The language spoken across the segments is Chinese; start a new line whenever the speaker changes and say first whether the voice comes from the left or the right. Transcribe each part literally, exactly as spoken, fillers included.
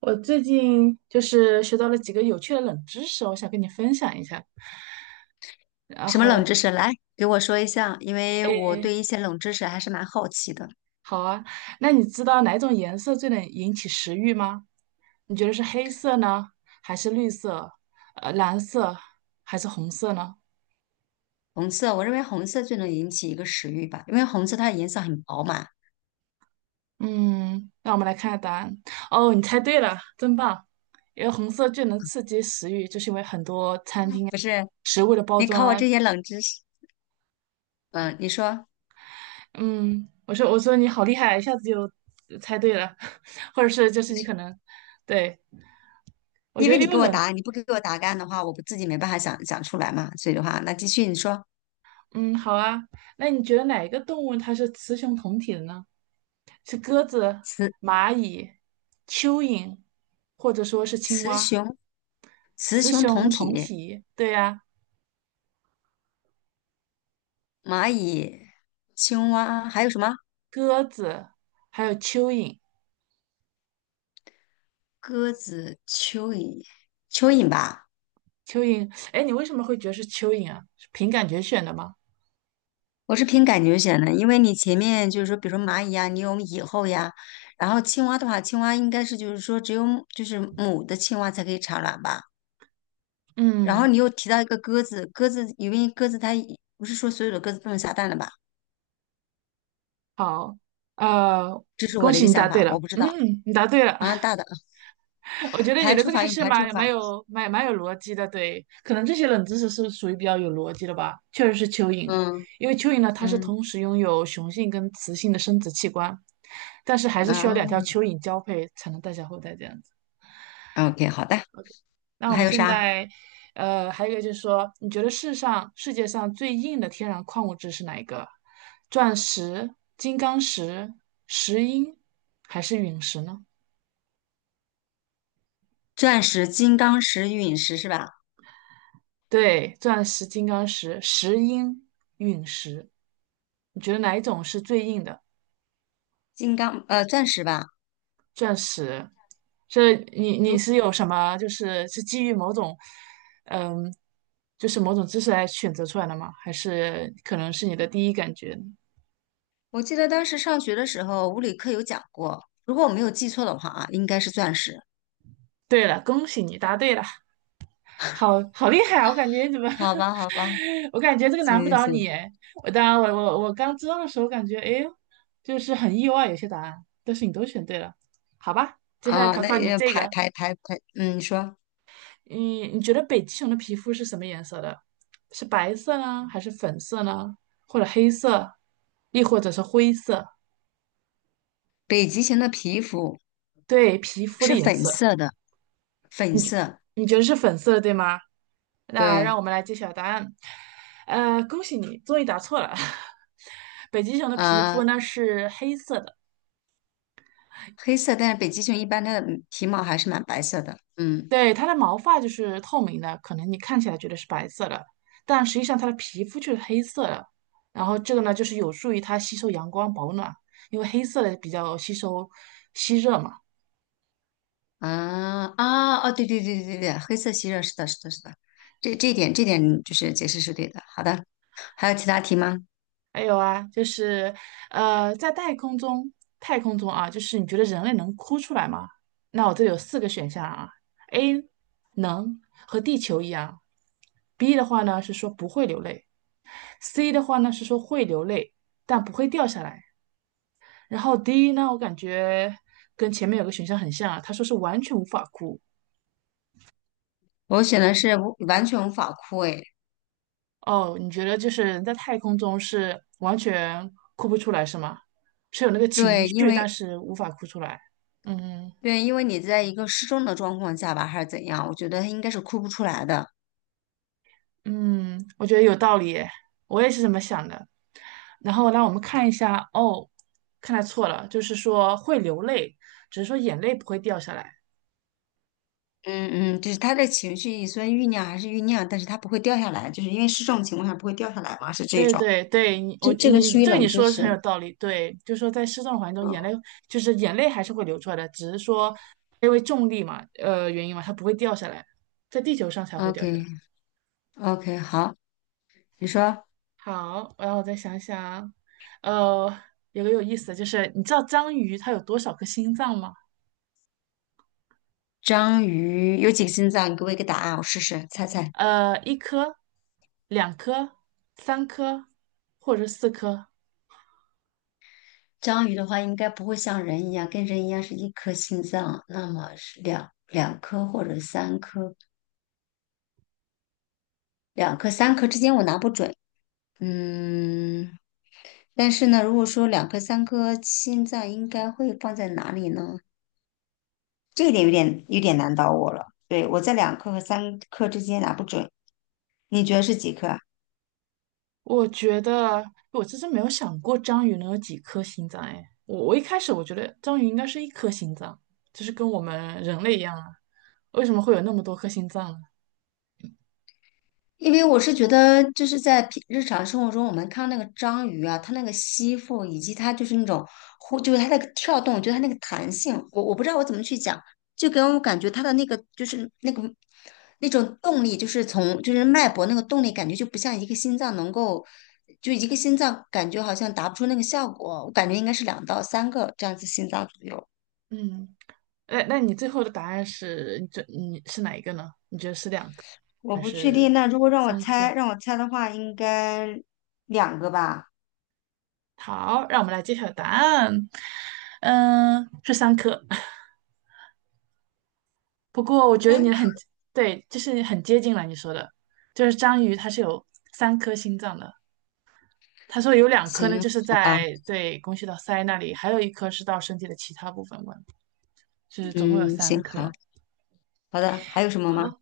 right: 我最近就是学到了几个有趣的冷知识，我想跟你分享一下。然
left: 什么冷
right: 后，
left: 知识？来给我说一下，因为我
right: 诶，
left: 对一些冷知识还是蛮好奇的。
right: 好啊，那你知道哪种颜色最能引起食欲吗？你觉得是黑色呢，还是绿色？呃，蓝色还是红色呢？
left: 红色，我认为红色最能引起一个食欲吧，因为红色它的颜色很饱满。
right: 嗯，那我们来看看答案。哦，你猜对了，真棒！因为红色最能刺激食欲，就是因为很多餐厅啊
left: 不是，
right: 食物的包
left: 你
right: 装
left: 考我
right: 啊
left: 这些冷知识，嗯，你说，
right: 嗯，我说我说你好厉害，一下子就猜对了，或者是就是你可能，对，我
left: 因
right: 觉
left: 为
right: 得
left: 你
right: 因为
left: 给我
right: 冷，
left: 答案，你不给我答案的话，我不自己没办法想想出来嘛。所以的话，那继续你说，
right: 嗯，好啊，那你觉得哪一个动物它是雌雄同体的呢？是鸽子、
left: 雌
right: 蚂蚁、蚯蚓，或者说是青
left: 雌
right: 蛙？
left: 雄雌
right: 雌
left: 雄同
right: 雄同
left: 体，
right: 体，对呀、
left: 蚂蚁、青蛙还有什么？
right: 鸽子还有蚯蚓，
left: 鸽子、蚯蚓、蚯蚓吧。
right: 蚯蚓，哎，你为什么会觉得是蚯蚓啊？是凭感觉选的吗？
left: 我是凭感觉选的，因为你前面就是说，比如说蚂蚁呀、你有蚁后呀，然后青蛙的话，青蛙应该是就是说只有母就是母的青蛙才可以产卵吧。然后
right: 嗯，
left: 你又提到一个鸽子，鸽子因为鸽子它一不是说所有的鸽子都能下蛋的吧？
right: 好，呃，
left: 这是
right: 恭
left: 我的一
right: 喜
left: 个
right: 你答
left: 想
right: 对
left: 法，
right: 了，
left: 我不知道
right: 嗯，你答对了。
left: 啊。大的
right: 我觉得你
left: 排
right: 的
left: 除
right: 这个
left: 法
right: 还
left: 用
right: 是
left: 排除
right: 蛮蛮
left: 法，
right: 有蛮蛮有逻辑的，对，可能这些冷知识是属于比较有逻辑的吧。确实是蚯蚓，
left: 嗯
right: 因为蚯蚓呢，它是
left: 嗯，
right: 同时拥有雄性跟雌性的生殖器官，但是还是需要两
left: 哦
right: 条蚯蚓交配才能诞下后代这样子。
left: ，OK，好的。
right: 那
left: 那
right: 我
left: 还
right: 们
left: 有
right: 现
left: 啥？
right: 在，呃，还有一个就是说，你觉得世上世界上最硬的天然矿物质是哪一个？钻石、金刚石、石英还是陨石呢？
left: 钻石、金刚石、陨石是吧？
right: 对，钻石、金刚石、石英、陨石，你觉得哪一种是最硬的？
left: 金刚呃，钻石吧。
right: 钻石，这你你是
left: 如
right: 有什么？就是是基于某种，嗯，就是某种知识来选择出来的吗？还是可能是你的第一感觉呢？
left: 我记得当时上学的时候，物理课有讲过，如果我没有记错的话啊，应该是钻石。
right: 对了，恭喜你答对了，好好厉害啊！我感觉你怎么，
left: 好吧，好吧，
right: 我感觉这个
left: 行
right: 难不
left: 行
right: 倒你
left: 行，
right: 诶。我当然，我我我刚知道的时候感觉，哎呦，就是很意外有些答案，但是你都选对了，好吧？接下来
left: 啊，
right: 考
left: 那
right: 考你
left: 也
right: 这
left: 排
right: 个。
left: 排排排，嗯，你说，
right: 嗯，你觉得北极熊的皮肤是什么颜色的？是白色呢，还是粉色呢？或者黑色，亦或者是灰色？
left: 北极熊的皮肤
right: 对，皮肤的
left: 是
right: 颜
left: 粉
right: 色，
left: 色的，粉
right: 你觉
left: 色，
right: 你觉得是粉色的，对吗？那让我
left: 对，
right: 们来揭晓答案。呃，恭喜你，终于答错了。北极熊的皮肤
left: 啊，
right: 呢是黑色的。
left: 黑色，但是北极熊一般它的皮毛还是蛮白色的，嗯，
right: 对，它的毛发就是透明的，可能你看起来觉得是白色的，但实际上它的皮肤就是黑色的。然后这个呢，就是有助于它吸收阳光保暖，因为黑色的比较吸收吸热嘛。
left: 啊啊哦，对对对对对对，黑色吸热，是的，是的，是的，这这一点这点就是解释是对的。好的，还有其他题吗？
right: 还有啊，就是呃，在太空中，太空中啊，就是你觉得人类能哭出来吗？那我这里有四个选项啊，A 能和地球一样，B 的话呢是说不会流泪，C 的话呢是说会流泪但不会掉下来。然后第一呢，我感觉跟前面有个选项很像啊，他说是完全无法哭。
left: 我选的是无完全无法枯萎。哎
right: 哦，你觉得就是人在太空中是完全哭不出来是吗？是有那个情
left: 对，因
right: 绪，
left: 为
right: 但是无法哭出来。嗯
left: 对，因为你在一个失重的状况下吧，还是怎样，我觉得他应该是哭不出来的。
right: 嗯，我觉得有道理耶我也是这么想的。然后让我们看一下，哦，看来错了，就是说会流泪，只是说眼泪不会掉下来。
left: 嗯嗯，就是他的情绪虽然酝酿还是酝酿，但是他不会掉下来，就是因为失重情况下不会掉下来嘛，是这
right: 对
left: 种。
right: 对对，你我
left: 这这个
right: 你
left: 属于
right: 这个
left: 冷
right: 你
left: 知
right: 说的是很有
left: 识。
right: 道理。对，就是说在失重的环境中，眼泪就是眼泪还是会流出来的，只是说因为重力嘛，呃原因嘛，它不会掉下来，在地球上才
left: 嗯
right: 会掉下来。
left: OK OK，好，你说
right: 好，然后我再想想，呃，有个有意思的就是，你知道章鱼它有多少颗心脏吗？
left: 章鱼有几个心脏？你给我一个答案，我试试猜猜。
right: 呃，一颗、两颗、三颗，或者是四颗。
left: 章鱼的话，应该不会像人一样，跟人一样是一颗心脏，那么是两两颗或者三颗，两颗三颗之间我拿不准。嗯，但是呢，如果说两颗、三颗心脏应该会放在哪里呢？这一点有点有点难倒我了。对，我在两颗和三颗之间拿不准，你觉得是几颗啊？
right: 我觉得我其实没有想过章鱼能有几颗心脏哎，我我一开始我觉得章鱼应该是一颗心脏，就是跟我们人类一样啊，为什么会有那么多颗心脏呢？
left: 因为我是觉得，就是在平日常生活中，我们看到那个章鱼啊，它那个吸附，以及它就是那种呼，就是它那个跳动，就是它那个弹性，我我不知道我怎么去讲，就给我感觉它的那个就是那个那种动力，就是从就是脉搏那个动力，感觉就不像一个心脏能够，就一个心脏感觉好像达不出那个效果，我感觉应该是两到三个这样子心脏左右，
right: 嗯，那那你最后的答案是，你这你是哪一个呢？你觉得是两颗
left: 我
right: 还
left: 不确
right: 是
left: 定。那如果让我
right: 三
left: 猜，
right: 颗？
left: 让我猜的话，应该两个吧，
right: 好，让我们来揭晓答案，嗯，是三颗。不过我觉得你
left: 三颗。
right: 很，对，就是很接近了你说的，就是章鱼它是有三颗心脏的。他说有两颗呢，
left: 行，
right: 就是
left: 好吧。
right: 在对供血到腮那里，还有一颗是到身体的其他部分管，就是总共有
left: 嗯，
right: 三
left: 行，好，
right: 颗。
left: 好的，还有什么吗？
right: 好，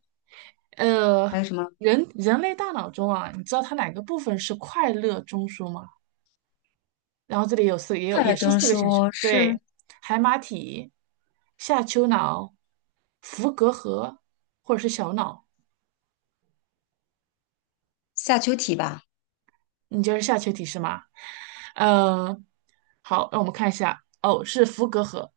left: 还
right: 呃，
left: 有什么？
right: 人人类大脑中啊，你知道它哪个部分是快乐中枢吗？然后这里有四，也有
left: 快乐
right: 也是
left: 中
right: 四个选项，
left: 说是
right: 对，海马体、下丘脑、伏隔核或者是小脑，
left: 下丘体吧？
right: 你就是下丘体是吗？嗯、好，让我们看一下，哦，是伏隔核，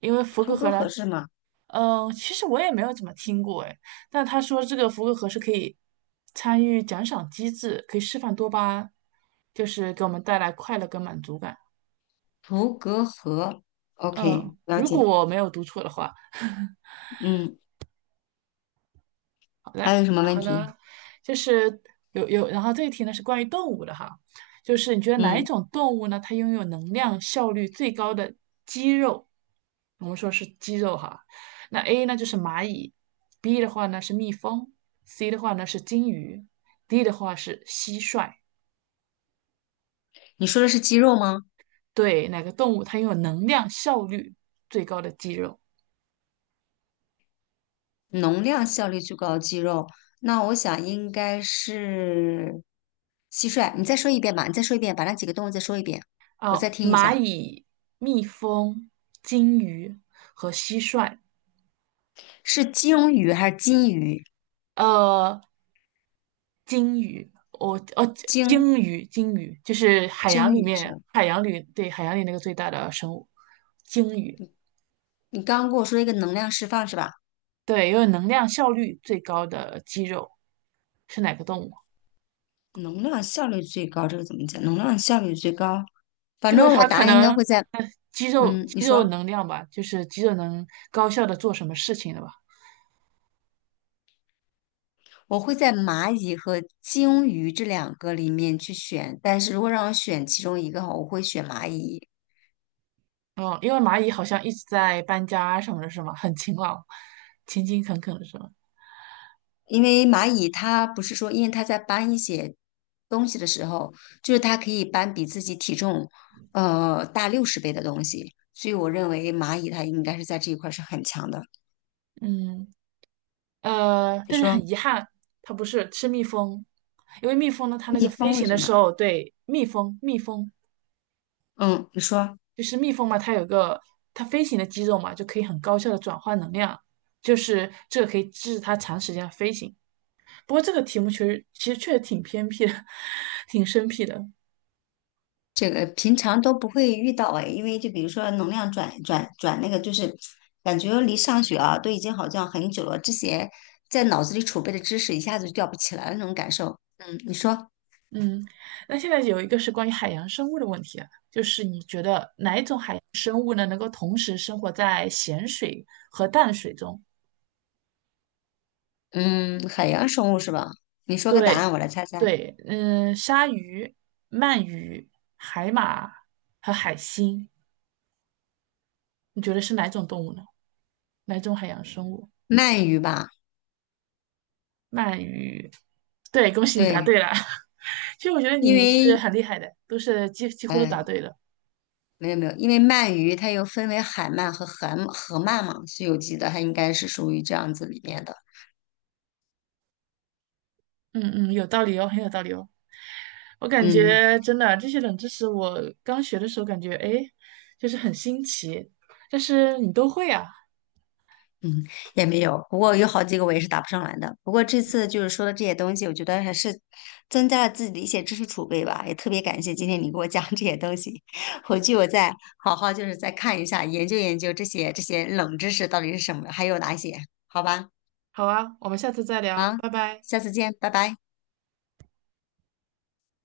right: 因为伏隔
left: 图
right: 核
left: 格
right: 呢，
left: 河是吗？
right: 嗯，呃其实我也没有怎么听过哎，但他说这个福克盒是可以参与奖赏机制，可以释放多巴胺，就是给我们带来快乐跟满足感。
left: 图格河，OK，
right: 嗯，
left: 了
right: 如果
left: 解。
right: 我没有读错的话，
left: 嗯，还
right: 来，
left: 有什么问
right: 好
left: 题？
right: 的，就是有有，然后这一题呢是关于动物的哈，就是你觉得哪一
left: 嗯，
right: 种动物呢，它拥有能量效率最高的肌肉？我们说是肌肉哈，那 A 呢就是蚂蚁，B 的话呢是蜜蜂，C 的话呢是金鱼，D 的话是蟋蟀。
left: 你说的是肌肉吗？
right: 对，哪个动物它拥有能量效率最高的肌肉？
left: 能量效率最高的肌肉，那我想应该是蟋蟀。你再说一遍吧，你再说一遍，把那几个动物再说一遍，我
right: 哦，
left: 再听一
right: 蚂
left: 下，
right: 蚁、蜜蜂、金鱼和蟋蟀。
left: 是鲸鱼还是金鱼？
right: 呃，鲸鱼，我哦，
left: 鲸
right: 鲸鱼，鲸鱼就是海洋
left: 鲸
right: 里
left: 鱼是
right: 面，
left: 吧？
right: 海洋里，对，海洋里那个最大的生物，鲸鱼，
left: 你刚刚跟我说一个能量释放是吧？
right: 对，因为能量效率最高的肌肉是哪个动物？
left: 能量效率最高，这个怎么讲？能量效率最高，反
right: 就是
left: 正我
right: 它
left: 答
right: 可
left: 案应该
right: 能
left: 会在，
right: 呃肌肉
left: 嗯，你
right: 肌肉
left: 说，
right: 能量吧，就是肌肉能高效的做什么事情的吧。
left: 我会在蚂蚁和鲸鱼这两个里面去选，但是如果让我选其中一个哈，我会选蚂蚁，
right: 哦，因为蚂蚁好像一直在搬家什么的，是吗？很勤劳，勤勤恳恳的是吗？
left: 因为蚂蚁它不是说，因为它在搬一些东西的时候，就是它可以搬比自己体重呃大六十倍的东西，所以我认为蚂蚁它应该是在这一块是很强的。
right: 嗯，呃，
left: 你
right: 但是
left: 说
right: 很遗憾，它不是是蜜蜂，因为蜜蜂呢，它那
left: 蜜
right: 个飞
left: 蜂为
right: 行
left: 什
right: 的
left: 么？
right: 时候，对，蜜蜂，蜜蜂
left: 嗯，你说。
right: 就是蜜蜂嘛，它有个它飞行的肌肉嘛，就可以很高效的转换能量，就是这个可以支持它长时间的飞行。不过这个题目其实其实确实挺偏僻的，挺生僻的。
left: 这个平常都不会遇到哎，因为就比如说能量转转转那个，就是感觉离上学啊都已经好像很久了，之前在脑子里储备的知识一下子就吊不起来了那种感受。嗯，你说，
right: 嗯，那现在有一个是关于海洋生物的问题啊，就是你觉得哪一种海洋生物呢，能够同时生活在咸水和淡水中？
left: 嗯，海洋生物是吧？你说个答案，
right: 对，
left: 我来猜猜。
right: 对，嗯、鲨鱼、鳗鱼、海马和海星，你觉得是哪种动物呢？哪种海洋生物？
left: 鳗鱼吧，
right: 鳗鱼，对，恭喜你答
left: 对，
right: 对了。其实我觉得
left: 因
right: 你是
left: 为，
right: 很厉害的，都是几几乎都
left: 哎，
right: 答对了。
left: 没有没有，因为鳗鱼它又分为海鳗和河河鳗嘛，《西游记》得它应该是属于这样子里面的。
right: 嗯嗯，有道理哦，很有道理哦。我感
left: 嗯。
right: 觉真的这些冷知识，我刚学的时候感觉哎，诶就是很新奇，但是你都会啊。
left: 嗯，也没有，不过有好几个我也是答不上来的。不过这次就是说的这些东西，我觉得还是增加了自己的一些知识储备吧。也特别感谢今天你给我讲这些东西，回去我再好好就是再看一下，研究研究这些这些冷知识到底是什么，还有哪些，好吧？
right: 好啊，我们下次再
left: 好，
right: 聊，拜拜。
left: 下次见，拜拜。